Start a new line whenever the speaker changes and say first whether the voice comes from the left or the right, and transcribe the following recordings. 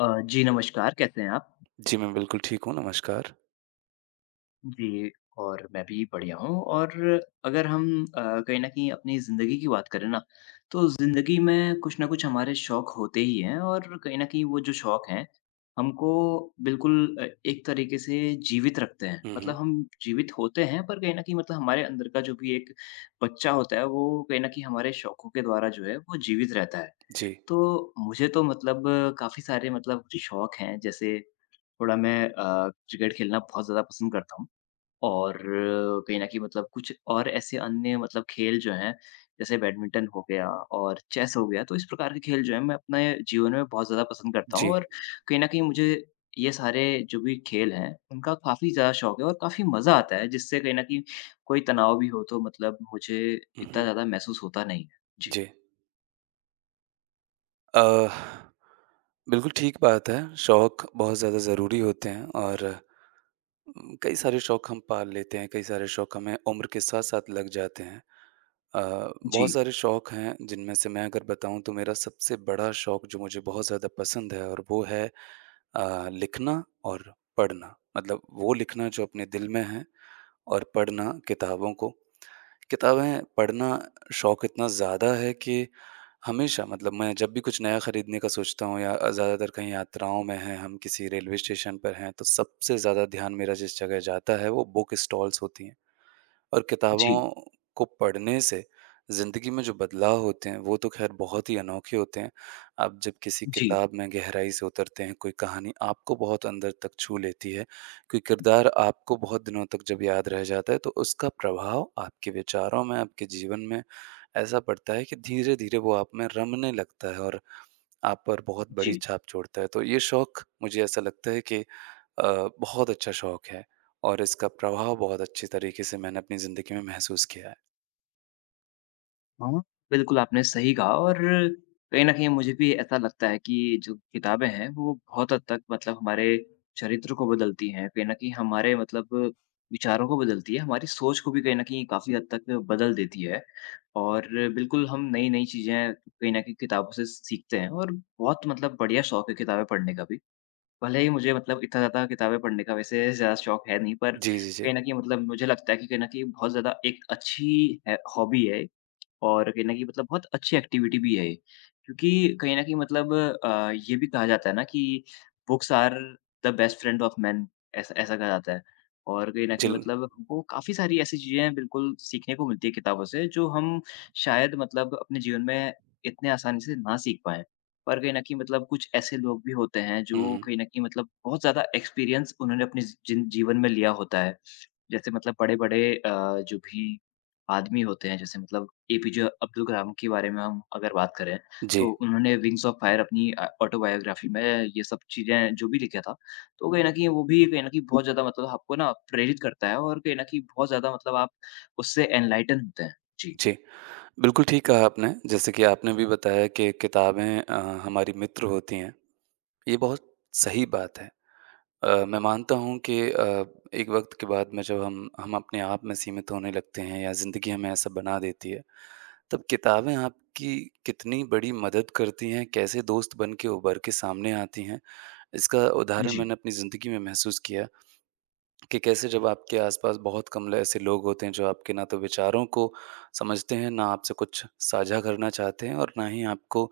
left: जी नमस्कार, कैसे हैं आप?
right: जी, मैं बिल्कुल ठीक हूँ, नमस्कार।
left: जी, और मैं भी बढ़िया हूँ और अगर हम अ, कहीं न कहीं अपनी ज़िंदगी की बात करें ना, तो ज़िंदगी में कुछ न कुछ हमारे शौक होते ही हैं और कहीं न कहीं वो जो शौक हैं, हमको बिल्कुल एक तरीके से जीवित रखते हैं।
right: हुँ,
left: मतलब
right: हुँ।
left: हम जीवित होते हैं पर कहीं न कहीं मतलब हमारे अंदर का जो भी एक बच्चा होता है, वो कहीं न कहीं हमारे शौकों के द्वारा जो है, वो जीवित रहता है।
right: जी,
left: तो मुझे तो मतलब काफ़ी सारे मतलब शौक हैं, जैसे थोड़ा मैं क्रिकेट खेलना बहुत ज़्यादा पसंद करता हूँ और कहीं न कहीं मतलब कुछ और ऐसे अन्य मतलब खेल जो हैं, जैसे बैडमिंटन हो गया और चेस हो गया, तो इस प्रकार के खेल जो हैं, मैं अपने जीवन में बहुत ज़्यादा पसंद करता हूँ
right: जी।
left: और कहीं न कहीं मुझे ये सारे जो भी खेल हैं, उनका काफ़ी ज़्यादा शौक है और काफ़ी मज़ा आता है, जिससे कहीं न कहीं कोई तनाव भी हो, तो मतलब मुझे
right: हुँ,
left: इतना
right: हुँ।
left: ज़्यादा महसूस होता नहीं है। जी।
right: जी। अ, बिल्कुल ठीक बात है, शौक बहुत ज़्यादा ज़रूरी होते हैं और कई सारे शौक हम पाल लेते हैं, कई सारे शौक हमें उम्र के साथ-साथ लग जाते हैं। अ, बहुत
left: जी,
right: सारे शौक हैं जिनमें से मैं अगर बताऊँ तो मेरा सबसे बड़ा शौक जो मुझे बहुत ज़्यादा पसंद है और वो है लिखना और पढ़ना। मतलब वो लिखना जो अपने दिल में है और पढ़ना किताबों को। किताबें पढ़ना शौक इतना ज़्यादा है कि हमेशा मतलब मैं जब भी कुछ नया खरीदने का सोचता हूँ या ज़्यादातर कहीं यात्राओं में हैं हम किसी रेलवे स्टेशन पर हैं तो सबसे ज़्यादा ध्यान मेरा जिस जगह जाता है वो बुक स्टॉल्स होती हैं और किताबों
left: जी,
right: को पढ़ने से ज़िंदगी में जो बदलाव होते हैं वो तो ख़ैर बहुत ही अनोखे होते हैं। आप जब किसी
left: जी।
right: किताब में गहराई से उतरते हैं, कोई कहानी आपको बहुत अंदर तक छू लेती है, कोई किरदार आपको बहुत दिनों तक जब याद रह जाता है तो उसका प्रभाव आपके विचारों में, आपके जीवन में ऐसा पड़ता है कि धीरे-धीरे वो आप में रमने लगता है और आप पर बहुत बड़ी
left: जी।
right: छाप छोड़ता है। तो ये शौक मुझे ऐसा लगता है कि बहुत अच्छा शौक है और इसका प्रभाव बहुत अच्छे तरीके से मैंने अपनी ज़िंदगी में महसूस किया है।
left: हाँ। बिल्कुल, आपने सही कहा और कहीं न कहीं मुझे भी ऐसा लगता है कि जो किताबें हैं, वो बहुत हद तक मतलब हमारे चरित्र को बदलती हैं, कहीं न कहीं हमारे मतलब विचारों को बदलती है, हमारी सोच को भी कहीं न कहीं काफ़ी हद तक बदल देती है। और बिल्कुल हम नई-नई चीज़ें कहीं न कहीं किताबों से सीखते हैं और बहुत मतलब बढ़िया शौक है किताबें पढ़ने का भी। भले ही मुझे मतलब इतना ज़्यादा किताबें पढ़ने का वैसे ज़्यादा शौक है नहीं, पर
right: जी, जी, जी।
left: कहीं न कहीं मतलब मुझे लगता है कि कहीं न कहीं बहुत ज़्यादा एक अच्छी है हॉबी है और कहीं न कहीं मतलब बहुत अच्छी एक्टिविटी भी है ये। क्योंकि कहीं न कहीं मतलब ये भी कहा जाता है ना कि books are the best friend of man ऐसा ऐसा कहा जाता है। और कहीं न कहीं
right: जिल
left: मतलब हमको काफ़ी सारी ऐसी चीज़ें बिल्कुल सीखने को मिलती है किताबों से जो हम शायद मतलब अपने जीवन में इतने आसानी से ना सीख पाएँ। पर कहीं न कहीं मतलब कुछ ऐसे लोग भी होते हैं जो
right: हुँ,
left: कहीं न कहीं मतलब बहुत ज़्यादा एक्सपीरियंस उन्होंने अपने जिन जीवन में लिया होता है। जैसे मतलब बड़े-बड़े जो भी आदमी होते हैं, जैसे मतलब एपीजे अब्दुल कलाम के बारे में हम अगर बात करें,
right: जी,
left: तो उन्होंने विंग्स ऑफ फायर अपनी ऑटोबायोग्राफ़ी में ये सब चीज़ें जो भी लिखा था, तो कहीं न कहीं वो भी कहीं न कहीं बहुत ज़्यादा मतलब आपको ना प्रेरित करता है और कहीं न कहीं बहुत ज़्यादा मतलब आप उससे एनलाइटन होते हैं। जी।
right: जी। बिल्कुल ठीक कहा आपने, जैसे कि आपने भी बताया कि किताबें हमारी मित्र होती हैं, ये बहुत सही बात है। मैं मानता हूँ कि एक वक़्त के बाद में जब हम अपने आप में सीमित होने लगते हैं या ज़िंदगी हमें ऐसा बना देती है तब किताबें आपकी कितनी बड़ी मदद करती हैं, कैसे दोस्त बन के उभर के सामने आती हैं? इसका उदाहरण
left: जी,
right: मैंने अपनी ज़िंदगी में महसूस किया है। कि कैसे जब आपके आसपास बहुत कम ऐसे लोग होते हैं जो आपके ना तो विचारों को समझते हैं ना आपसे कुछ साझा करना चाहते हैं और ना ही आपको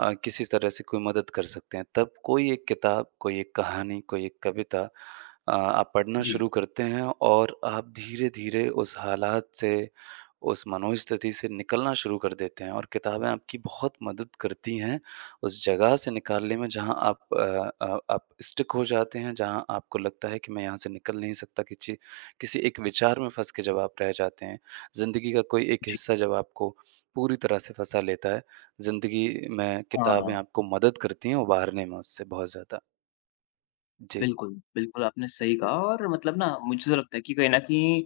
right: किसी तरह से कोई मदद कर सकते हैं तब कोई एक किताब कोई एक कहानी कोई एक कविता आप पढ़ना
left: जी,
right: शुरू करते हैं और आप धीरे धीरे उस हालात से उस मनोस्थिति से निकलना शुरू कर देते हैं और किताबें आपकी बहुत मदद करती हैं उस जगह से निकालने में जहाँ आप आप स्टिक हो जाते हैं, जहाँ आपको लगता है कि मैं यहाँ से निकल नहीं सकता किसी किसी एक विचार में फँस के जब आप रह जाते हैं, ज़िंदगी का कोई एक
left: जी।
right: हिस्सा जब आपको पूरी तरह से फँसा लेता है, ज़िंदगी में किताबें
left: हाँ।
right: आपको मदद करती हैं उबारने में उससे बहुत ज़्यादा। जी,
left: बिल्कुल, बिल्कुल आपने सही कहा और मतलब ना मुझे तो लगता है कि कहीं न कहीं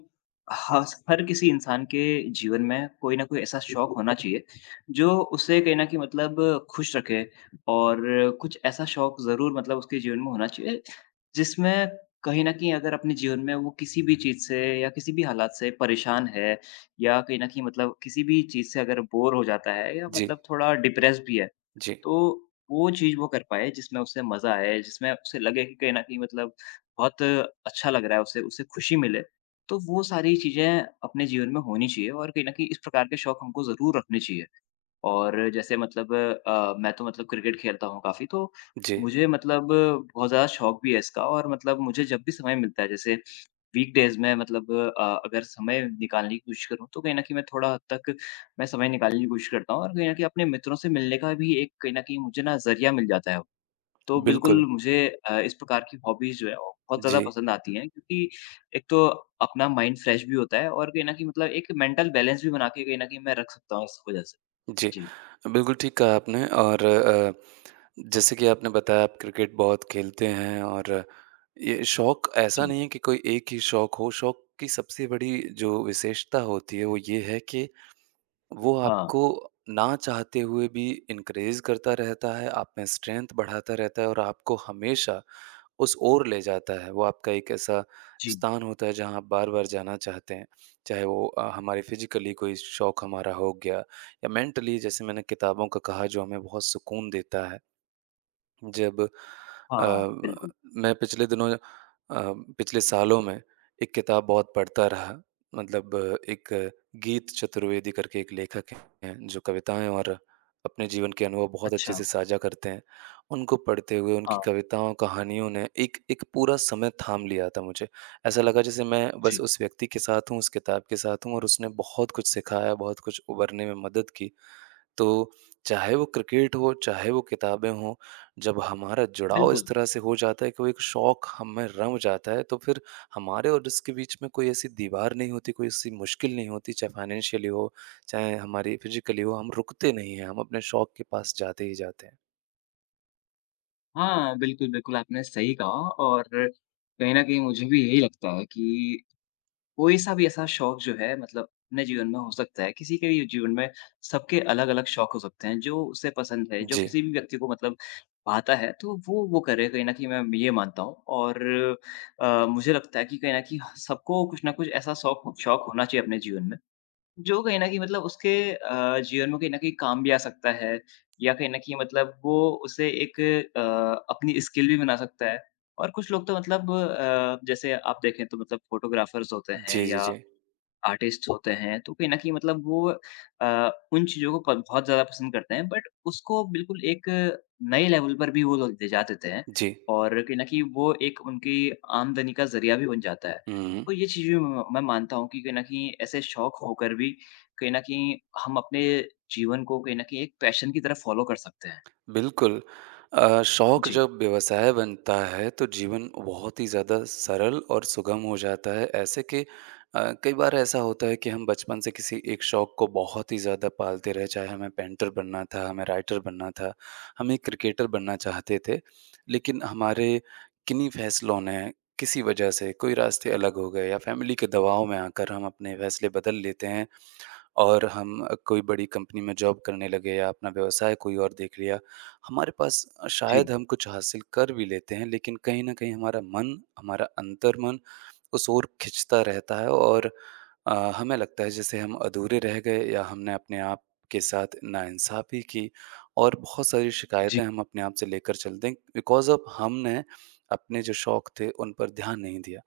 left: हस हर किसी इंसान के जीवन में कोई न कोई ऐसा शौक होना चाहिए, जो उसे कहीं न कहीं मतलब खुश रखे और कुछ ऐसा शौक ज़रूर मतलब उसके जीवन में होना चाहिए, जिसमें कहीं न कहीं अगर अपने जीवन में वो किसी भी चीज़ से या किसी भी हालात से परेशान है या कहीं न कहीं मतलब किसी भी चीज़ से अगर बोर हो जाता है या
right: जी,
left: मतलब थोड़ा डिप्रेस्ड भी है,
right: जी,
left: तो वो चीज़ वो कर पाए जिसमें उसे मज़ा आए, जिसमें उसे लगे कि कहीं न कहीं मतलब बहुत अच्छा लग रहा है उसे, उसे खुशी मिले। तो वो सारी चीज़ें अपने जीवन में होनी चाहिए और कहीं न कहीं इस प्रकार के शौक हमको ज़रूर रखने चाहिए। और जैसे मतलब मैं तो मतलब क्रिकेट खेलता हूँ काफ़ी तो
right: जी,
left: मुझे मतलब बहुत ज़्यादा शौक भी है इसका और मतलब मुझे जब भी समय मिलता है जैसे वीकडेज़ में मतलब अगर समय निकालने की कोशिश करूँ, तो कहीं न कहीं मैं थोड़ा हद तक मैं समय निकालने की कोशिश करता हूँ और कहीं न कहीं अपने मित्रों से मिलने का भी एक कहीं न कहीं मुझे ना ज़रिया मिल जाता है। तो
right: बिल्कुल।
left: बिल्कुल मुझे इस प्रकार की हॉबीज़ जो है वो बहुत ज़्यादा
right: जी,
left: पसंद आती हैं क्योंकि एक तो अपना माइंड फ्रेश भी होता है और कहीं न कहीं मतलब एक मेंटल बैलेंस भी बना के कहीं न कहीं मैं रख सकता हूँ इस वजह से।
right: जी।
left: जी,
right: बिल्कुल ठीक कहा आपने और जैसे कि आपने बताया आप क्रिकेट बहुत खेलते हैं और ये शौक ऐसा
left: जी।
right: नहीं है कि कोई एक ही शौक हो, शौक की सबसे बड़ी जो विशेषता होती है वो ये है कि वो
left: हाँ,
right: आपको ना चाहते हुए भी इनकरेज करता रहता है, आप में स्ट्रेंथ बढ़ाता रहता है और आपको हमेशा उस ओर ले जाता है। वो आपका एक ऐसा
left: जी।
right: स्थान होता है जहाँ आप बार-बार जाना चाहते हैं। चाहे वो हमारे फिज़िकली कोई शौक हमारा हो गया या मेंटली जैसे मैंने किताबों का कहा जो हमें बहुत सुकून देता है। जब अ,
left: हाँ, बिल्कुल।
right: मैं पिछले दिनों पिछले सालों में एक किताब बहुत पढ़ता रहा मतलब एक गीत चतुर्वेदी करके एक लेखक हैं जो कविताएं और अपने जीवन के अनुभव बहुत अच्छे
left: अच्छा।
right: से साझा करते हैं उनको पढ़ते हुए उनकी
left: हाँ,
right: कविताओं कहानियों ने एक एक पूरा समय थाम लिया था मुझे ऐसा लगा जैसे मैं बस
left: जी,
right: उस व्यक्ति के साथ हूँ उस किताब के साथ हूँ और उसने बहुत कुछ सिखाया बहुत कुछ उबरने में मदद की। तो चाहे वो क्रिकेट हो, चाहे वो किताबें हों, जब हमारा जुड़ाव इस
left: बिल्कुल।
right: तरह से हो जाता है कि वो एक शौक हमें रम जाता है, तो फिर हमारे और इसके बीच में कोई ऐसी दीवार नहीं होती, कोई ऐसी मुश्किल नहीं होती, चाहे फाइनेंशियली हो, चाहे हमारी फिज़िकली हो, हम रुकते नहीं हैं, हम अपने शौक के पास जाते ही जाते हैं।
left: हाँ, बिल्कुल, बिल्कुल, आपने सही कहा और कहीं न कहीं मुझे भी यही लगता है कि कोई-सा भी ऐसा शौक जो है मतलब अपने जीवन में हो सकता है, किसी के भी जीवन में सबके अलग-अलग शौक हो सकते हैं, जो उसे पसंद है, जो
right: जी।
left: किसी भी व्यक्ति को मतलब भाता है, तो वो करे, कहीं न कहीं मैं ये मानता हूँ और मुझे लगता है कि कहीं न कहीं सबको कुछ ना कुछ ऐसा शौक शौक होना चाहिए अपने जीवन में जो कहीं न कहीं मतलब उसके जीवन में कहीं न कहीं काम भी आ सकता है या कहीं न कहीं मतलब वो उसे एक अ, अपनी स्किल भी बना सकता है। और कुछ लोग तो मतलब जैसे आप देखें तो मतलब फ़ोटोग्राफ़र्स होते हैं
right: जी, जी,
left: या
right: जी।
left: आर्टिस्ट होते हैं, तो कहीं न कहीं मतलब वो उन चीज़ों को क बहुत ज़्यादा पसंद करते हैं, बट उसको बिल्कुल एक नए लेवल पर भी वो लोग ले जा देते हैं
right: जी।
left: और कहीं न कहीं वो एक उनकी आमदनी का ज़रिया भी बन जाता है।
right: हुँ, हुँ।
left: तो ये चीज़ें म मैं मानता हूँ कि कहीं न कहीं ऐसे शौक होकर भी कहीं न कहीं हम अपने जीवन को कहीं न कहीं एक पैशन की तरह फ़ॉलो कर सकते हैं।
right: बिल्कुल। शौक
left: जी।
right: जब व्यवसाय बनता है तो जीवन बहुत ही ज़्यादा सरल और सुगम हो जाता है। ऐसे कि कई बार ऐसा होता है कि हम बचपन से किसी एक शौक को बहुत ही ज़्यादा पालते रहे, चाहे हमें पेंटर बनना था, हमें राइटर बनना था, हम एक क्रिकेटर बनना चाहते थे। लेकिन हमारे किन्हीं फैसलों ने किसी वजह से कोई रास्ते अलग हो गए या फ़ैमिली के दबाव में आकर हम अपने फैसले बदल लेते हैं। और हम कोई बड़ी कंपनी में जॉब करने लगे या अपना व्यवसाय कोई और देख लिया। हमारे पास
left: जी,
right: शायद हम कुछ हासिल कर भी लेते हैं लेकिन कहीं न कहीं हमारा मन, हमारा अंतर्मन उस ओर खींचता रहता है और हमें लगता है जैसे हम अधूरे रह गए या हमने अपने आप के साथ नाइंसाफ़ी की और बहुत सारी
left: जी,
right: शिकायतें हम अपने आप से लेकर चलते हैं बिकॉज़ ऑफ़ हमने अपने जो शौक थे उन पर ध्यान नहीं दिया,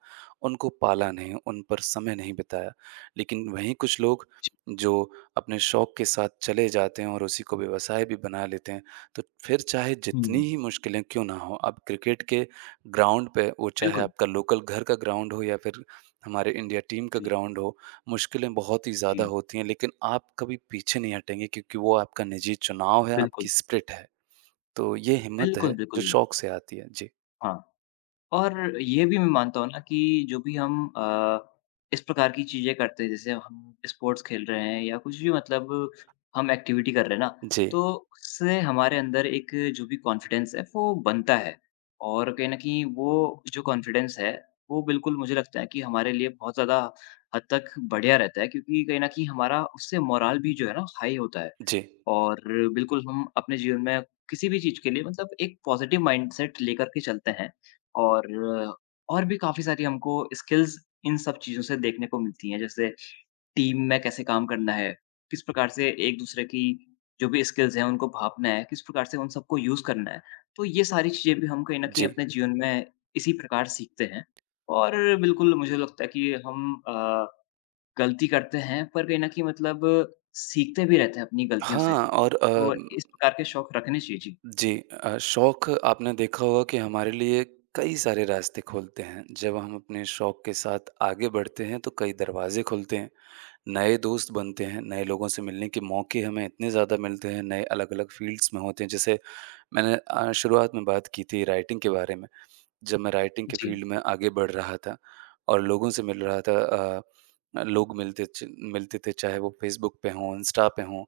right: उनको पाला नहीं, उन पर समय नहीं बिताया। लेकिन वहीं कुछ लोग
left: जी।
right: जो अपने शौक के साथ चले जाते हैं और उसी को व्यवसाय भी बना लेते हैं। तो फिर चाहे जितनी
left: हुँ।
right: ही मुश्किलें क्यों ना हों, आप क्रिकेट के ग्राउंड पे वो चाहे
left: बिल्कुल।
right: आपका लोकल घर का ग्राउंड हो या फिर हमारे इंडिया टीम का
left: जी,
right: ग्राउंड हो, मुश्किलें बहुत ही ज़्यादा
left: जी।
right: होती हैं लेकिन आप कभी पीछे नहीं हटेंगे क्योंकि वो आपका निजी चुनाव है,
left: बिल्कुल,
right: आपकी स्प्रिट है। तो ये हिम्मत
left: बिल्कुल,
right: है जो
left: बिल्कुल।
right: शौक से आती है। जी।
left: हाँ। और ये भी मैं मानता हूँ ना कि जो भी हम इस प्रकार की चीज़ें करते हैं, जैसे हम स्पोर्ट्स खेल रहे हैं या कुछ भी मतलब हम एक्टिविटी कर रहे हैं ना,
right: जी।
left: तो उससे हमारे अंदर एक जो भी कॉन्फिडेंस है, वो बनता है। और कहीं न कहीं वो जो कॉन्फिडेंस है, वो बिल्कुल मुझे लगता है कि हमारे लिए बहुत ज़्यादा हद तक बढ़िया रहता है क्योंकि कहीं न कहीं हमारा उससे मोरल भी जो है ना हाई होता है।
right: जी।
left: और बिल्कुल हम अपने जीवन में किसी भी चीज़ के लिए मतलब एक पॉज़िटिव माइंडसेट लेकर के चलते हैं। और और भी काफ़ी सारी हमको स्किल्स इन सब चीज़ों से देखने को मिलती हैं, जैसे टीम में कैसे काम करना है, किस प्रकार से एक-दूसरे की जो भी स्किल्स हैं, उनको भाँपना है, किस प्रकार से उन सबको यूज़ करना है। तो ये सारी चीज़ें भी हम कहीं न कहीं
right: जी।
left: अपने जीवन में इसी प्रकार सीखते हैं और बिल्कुल मुझे लगता है कि हम गलती करते हैं, पर कहीं न कहीं मतलब सीखते भी रहते हैं अपनी गलतियों से।
right: हाँ और
left: तो इस प्रकार के शौक रखने चाहिए। जी,
right: जी शौक आपने देखा होगा कि हमारे लिए कई सारे रास्ते खोलते हैं जब हम अपने शौक के साथ आगे बढ़ते हैं तो कई दरवाजे खुलते हैं नए दोस्त बनते हैं नए लोगों से मिलने के मौके हमें इतने ज़्यादा मिलते हैं नए अलग अलग फील्ड्स में होते हैं जैसे मैंने शुरुआत में बात की थी राइटिंग के बारे में जब मैं राइटिंग के
left: जी,
right: फील्ड में आगे बढ़ रहा था और लोगों से मिल रहा था लोग मिलते थे चाहे वो फेसबुक पे हों इंस्टा पे हों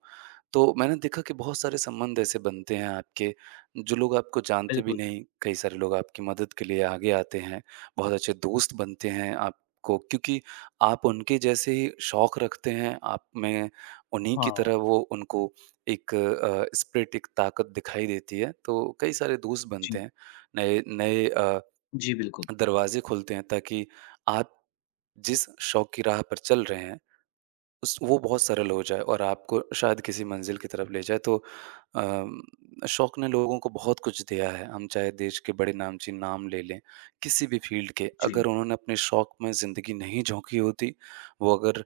right: तो मैंने देखा कि बहुत सारे संबंध ऐसे बनते हैं आपके, जो लोग आपको जानते भी
left: बिल्कुल।
right: नहीं, कई सारे लोग आपकी मदद के लिए आगे आते हैं, बहुत अच्छे दोस्त बनते हैं आपको क्योंकि आप उनके जैसे ही शौक रखते हैं, आप में उन्हीं की
left: हाँ,
right: तरह वो उनको एक स्पिरिट, एक ताकत दिखाई देती है, तो कई सारे दोस्त बनते
left: जी।
right: हैं, नए नए
left: जी, बिल्कुल।
right: दरवाज़े खुलते हैं ताकि आप जिस शौक की राह पर चल रहे हैं उस वो बहुत सरल हो जाए और आपको शायद किसी मंज़िल की तरफ ले जाए। तो अम, शौक ने लोगों को बहुत कुछ दिया है। हम चाहे देश के बड़े नामचीन नाम ले लें, किसी भी फ़ील्ड के,
left: जी।
right: अगर उन्होंने अपने शौक में ज़िंदगी नहीं झोंकी होती, वो अगर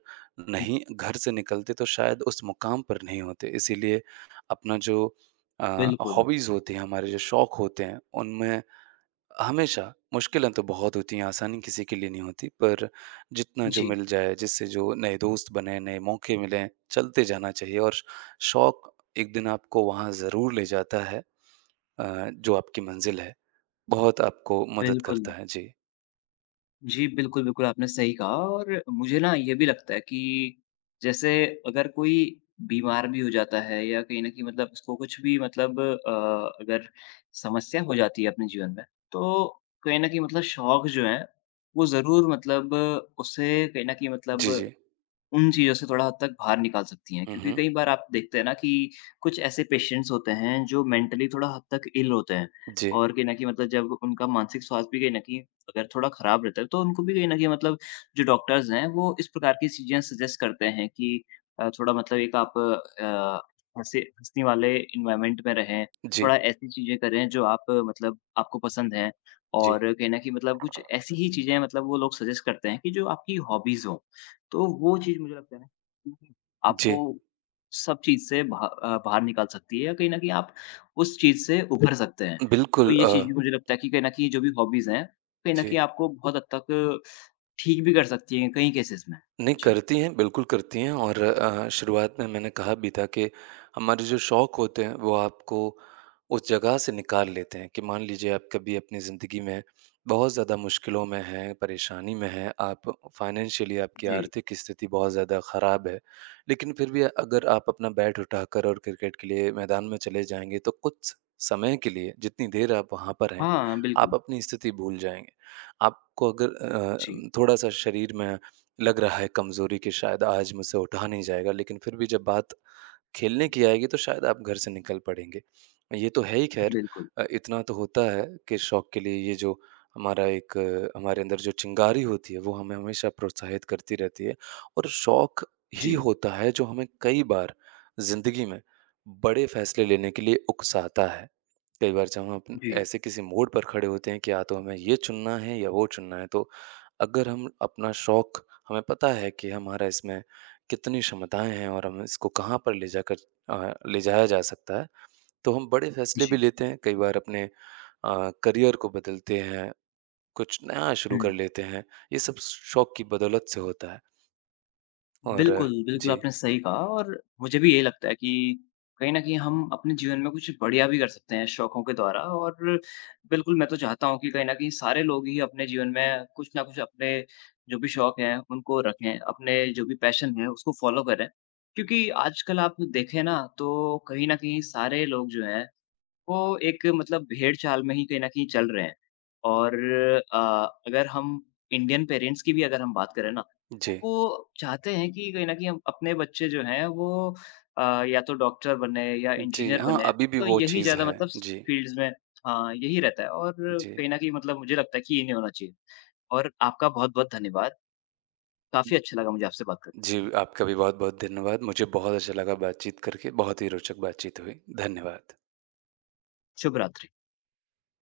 right: नहीं घर से निकलते तो शायद उस मुकाम पर नहीं होते। इसीलिए अपना जो अ,
left: बिल्कुल।
right: हॉबीज़ होती हैं, हमारे जो शौक होते हैं, उनमें हमेशा, मुश्किलें तो बहुत होती हैं, आसानी किसी के लिए नहीं होती, पर जितना जो
left: जी,
right: मिल जाए, जिससे जो नए दोस्त बने, नए मौके मिलें, चलते जाना चाहिए और शौक एक दिन आपको वहाँ ज़रूर ले जाता है जो आपकी मंज़िल है, बहुत आपको मदद
left: बिल्कुल।
right: करता है। जी।
left: जी, बिल्कुल, बिल्कुल, आपने सही कहा और मुझे ना ये भी लगता है कि जैसे अगर कोई बीमार भी हो जाता है या कहीं न कहीं मतलब उसको कुछ भी मतलब अगर समस्या हो जाती है अपने जीवन में, तो कहीं न कहीं मतलब शौक जो हैं, वो ज़रूर मतलब उसे कहीं न कहीं
right: जी,
left: मतलब
right: जी।
left: उन चीज़ों से थोड़ा हद तक बाहर निकाल सकती हैं।
right: हुँ,
left: क्योंकि
right: हुँ।
left: कई बार आप देखते हैं ना कि कुछ ऐसे पेशेंट्स होते हैं जो मेंटली थोड़ा हद तक इल होते हैं
right: जी,
left: और कहीं न कहीं मतलब जब उनका मानसिक स्वास्थ्य भी कहीं न कहीं अगर थोड़ा खराब रहता है तो उनको भी कहीं न कहीं मतलब जो डॉक्टर्स हैं वो इस प्रकार की चीज़ें सजेस्ट करते हैं कि थोड़ा मतलब एक आप हँसे हँसने वाले एनवायरनमेंट में रहें,
right: जी,
left: थोड़ा ऐसी चीज़ें करें जो आप मतलब आपको पसंद हैं
right: जी,
left: और कहीं न कहीं मतलब कुछ ऐसी ही चीज़ें मतलब वो लोग सजेस्ट करते हैं कि जो आपकी हॉबीज़ हों। तो वो चीज़ मुझे लगता है ना कि आपको
right: जी।
left: सब चीज़ से बाह बाहर निकाल सकती है या कहीं न कहीं आप उस चीज़ से उभर सकते हैं। तो
right: बिल्कुल
left: ये चीज़ भी मुझे लगता है कि कहीं न कहीं जो भी हॉबीज़ हैं, कहीं न
right: जी।
left: कहीं आपको बहुत हद तक ठीक भी कर सकती हैं कई केसेज़ में।
right: नहीं,
left: जी,
right: करती हैं, बिल्कुल करती हैं और शुरुआत में मैंने कहा भी था कि हमारे जो शौक होते हैं, वो आपको उस जगह से निकाल लेते हैं कि मान लीजिए आप कभी अपनी ज़िंदगी में बहुत ज़्यादा मुश्किलों में हैं, परेशानी में हैं, आप फाइनेंशियली आपकी
left: जी।
right: आर्थिक स्थिति बहुत ज़्यादा ख़राब है, लेकिन फिर भी अगर आप अपना बैट उठाकर और क्रिकेट के लिए मैदान में चले जाएँगे, तो कुछ समय के लिए, जितनी देर आप वहाँ पर हैं,
left: हाँ,
right: आप
left: बिल्कुल।
right: अपनी स्थिति भूल जाएँगे। आपको अगर
left: जी,
right: थोड़ा-सा शरीर में लग रहा है कमज़ोरी कि शायद आज मुझसे उठा नहीं जाएगा, लेकिन फिर भी जब बात खेलने की आएगी तो शायद आप घर से निकल पड़ेंगे। ये तो है ही ख़ैर
left: बिल्कुल।
right: इतना तो होता है कि शौक के लिए ये जो हमारा एक हमारे अंदर जो चिंगारी होती है वो हमें हमेशा प्रोत्साहित करती रहती है और शौक ही
left: जी,
right: होता है जो हमें कई बार ज़िंदगी में बड़े फ़ैसले लेने के लिए उकसाता है। कई बार जब हम अपन
left: जी,
right: ऐसे किसी मोड़ पर खड़े होते हैं कि या तो हमें ये चुनना है या वो चुनना है तो अगर हम अपना शौक हमें पता है कि हमारा इसमें कितनी क्षमताएँ हैं और हम इसको कहाँ पर ले जाकर ले जाया जा सकता है। तो हम बड़े फैसले भी
left: जी।
right: लेते हैं, कई बार अपने करियर को बदलते हैं, कुछ नया शुरू
left: हुँ।
right: कर लेते हैं। ये सब शौक की बदौलत से होता है और
left: बिल्कुल, बिल्कुल
right: जी,
left: आपने सही कहा और मुझे भी यही लगता है कि कहीं न कहीं हम अपने जीवन में कुछ बढ़िया भी कर सकते हैं शौकों के द्वारा और बिल्कुल मैं तो चाहता हूँ कि कहीं न कहीं सारे लोग ही अपने जीवन में कुछ न कुछ अपने जो भी शौक हैं, उनको रखें, अपने जो भी पैशन है उसको फ़ॉलो करें। क्योंकि आजकल आप देखें ना तो कहीं न कहीं सारे लोग जो हैं वो एक मतलब भेड़-चाल में ही कहीं न कहीं चल रहे हैं और अ, अगर हम इंडियन पेरेंट्स की भी अगर हम बात करें ना, तो
right: जी।
left: वो चाहते हैं कि कहीं न कहीं हम अपने बच्चे जो हैं वो अ, या तो डॉक्टर बने या
right: जी,
left: इंजीनियर
right: हाँ,
left: बने,
right: अभी भी
left: तो
right: वो
left: यही
right: चीज़
left: ज़्यादा
right: है।
left: मतलब
right: जी,
left: फ़ील्ड्स में हाँ, यही रहता है और
right: जी।
left: कहीं न कहीं मतलब मुझे लगता है कि ये नहीं होना चाहिए और आपका बहुत-बहुत धन्यवाद। काफ़ी अच्छा लगा मुझे आपसे बात करके।
right: जी, आपका भी बहुत-बहुत धन्यवाद। मुझे बहुत अच्छा लगा बातचीत करके, बहुत ही रोचक बातचीत हुई। धन्यवाद।
left: शुभ रात्रि।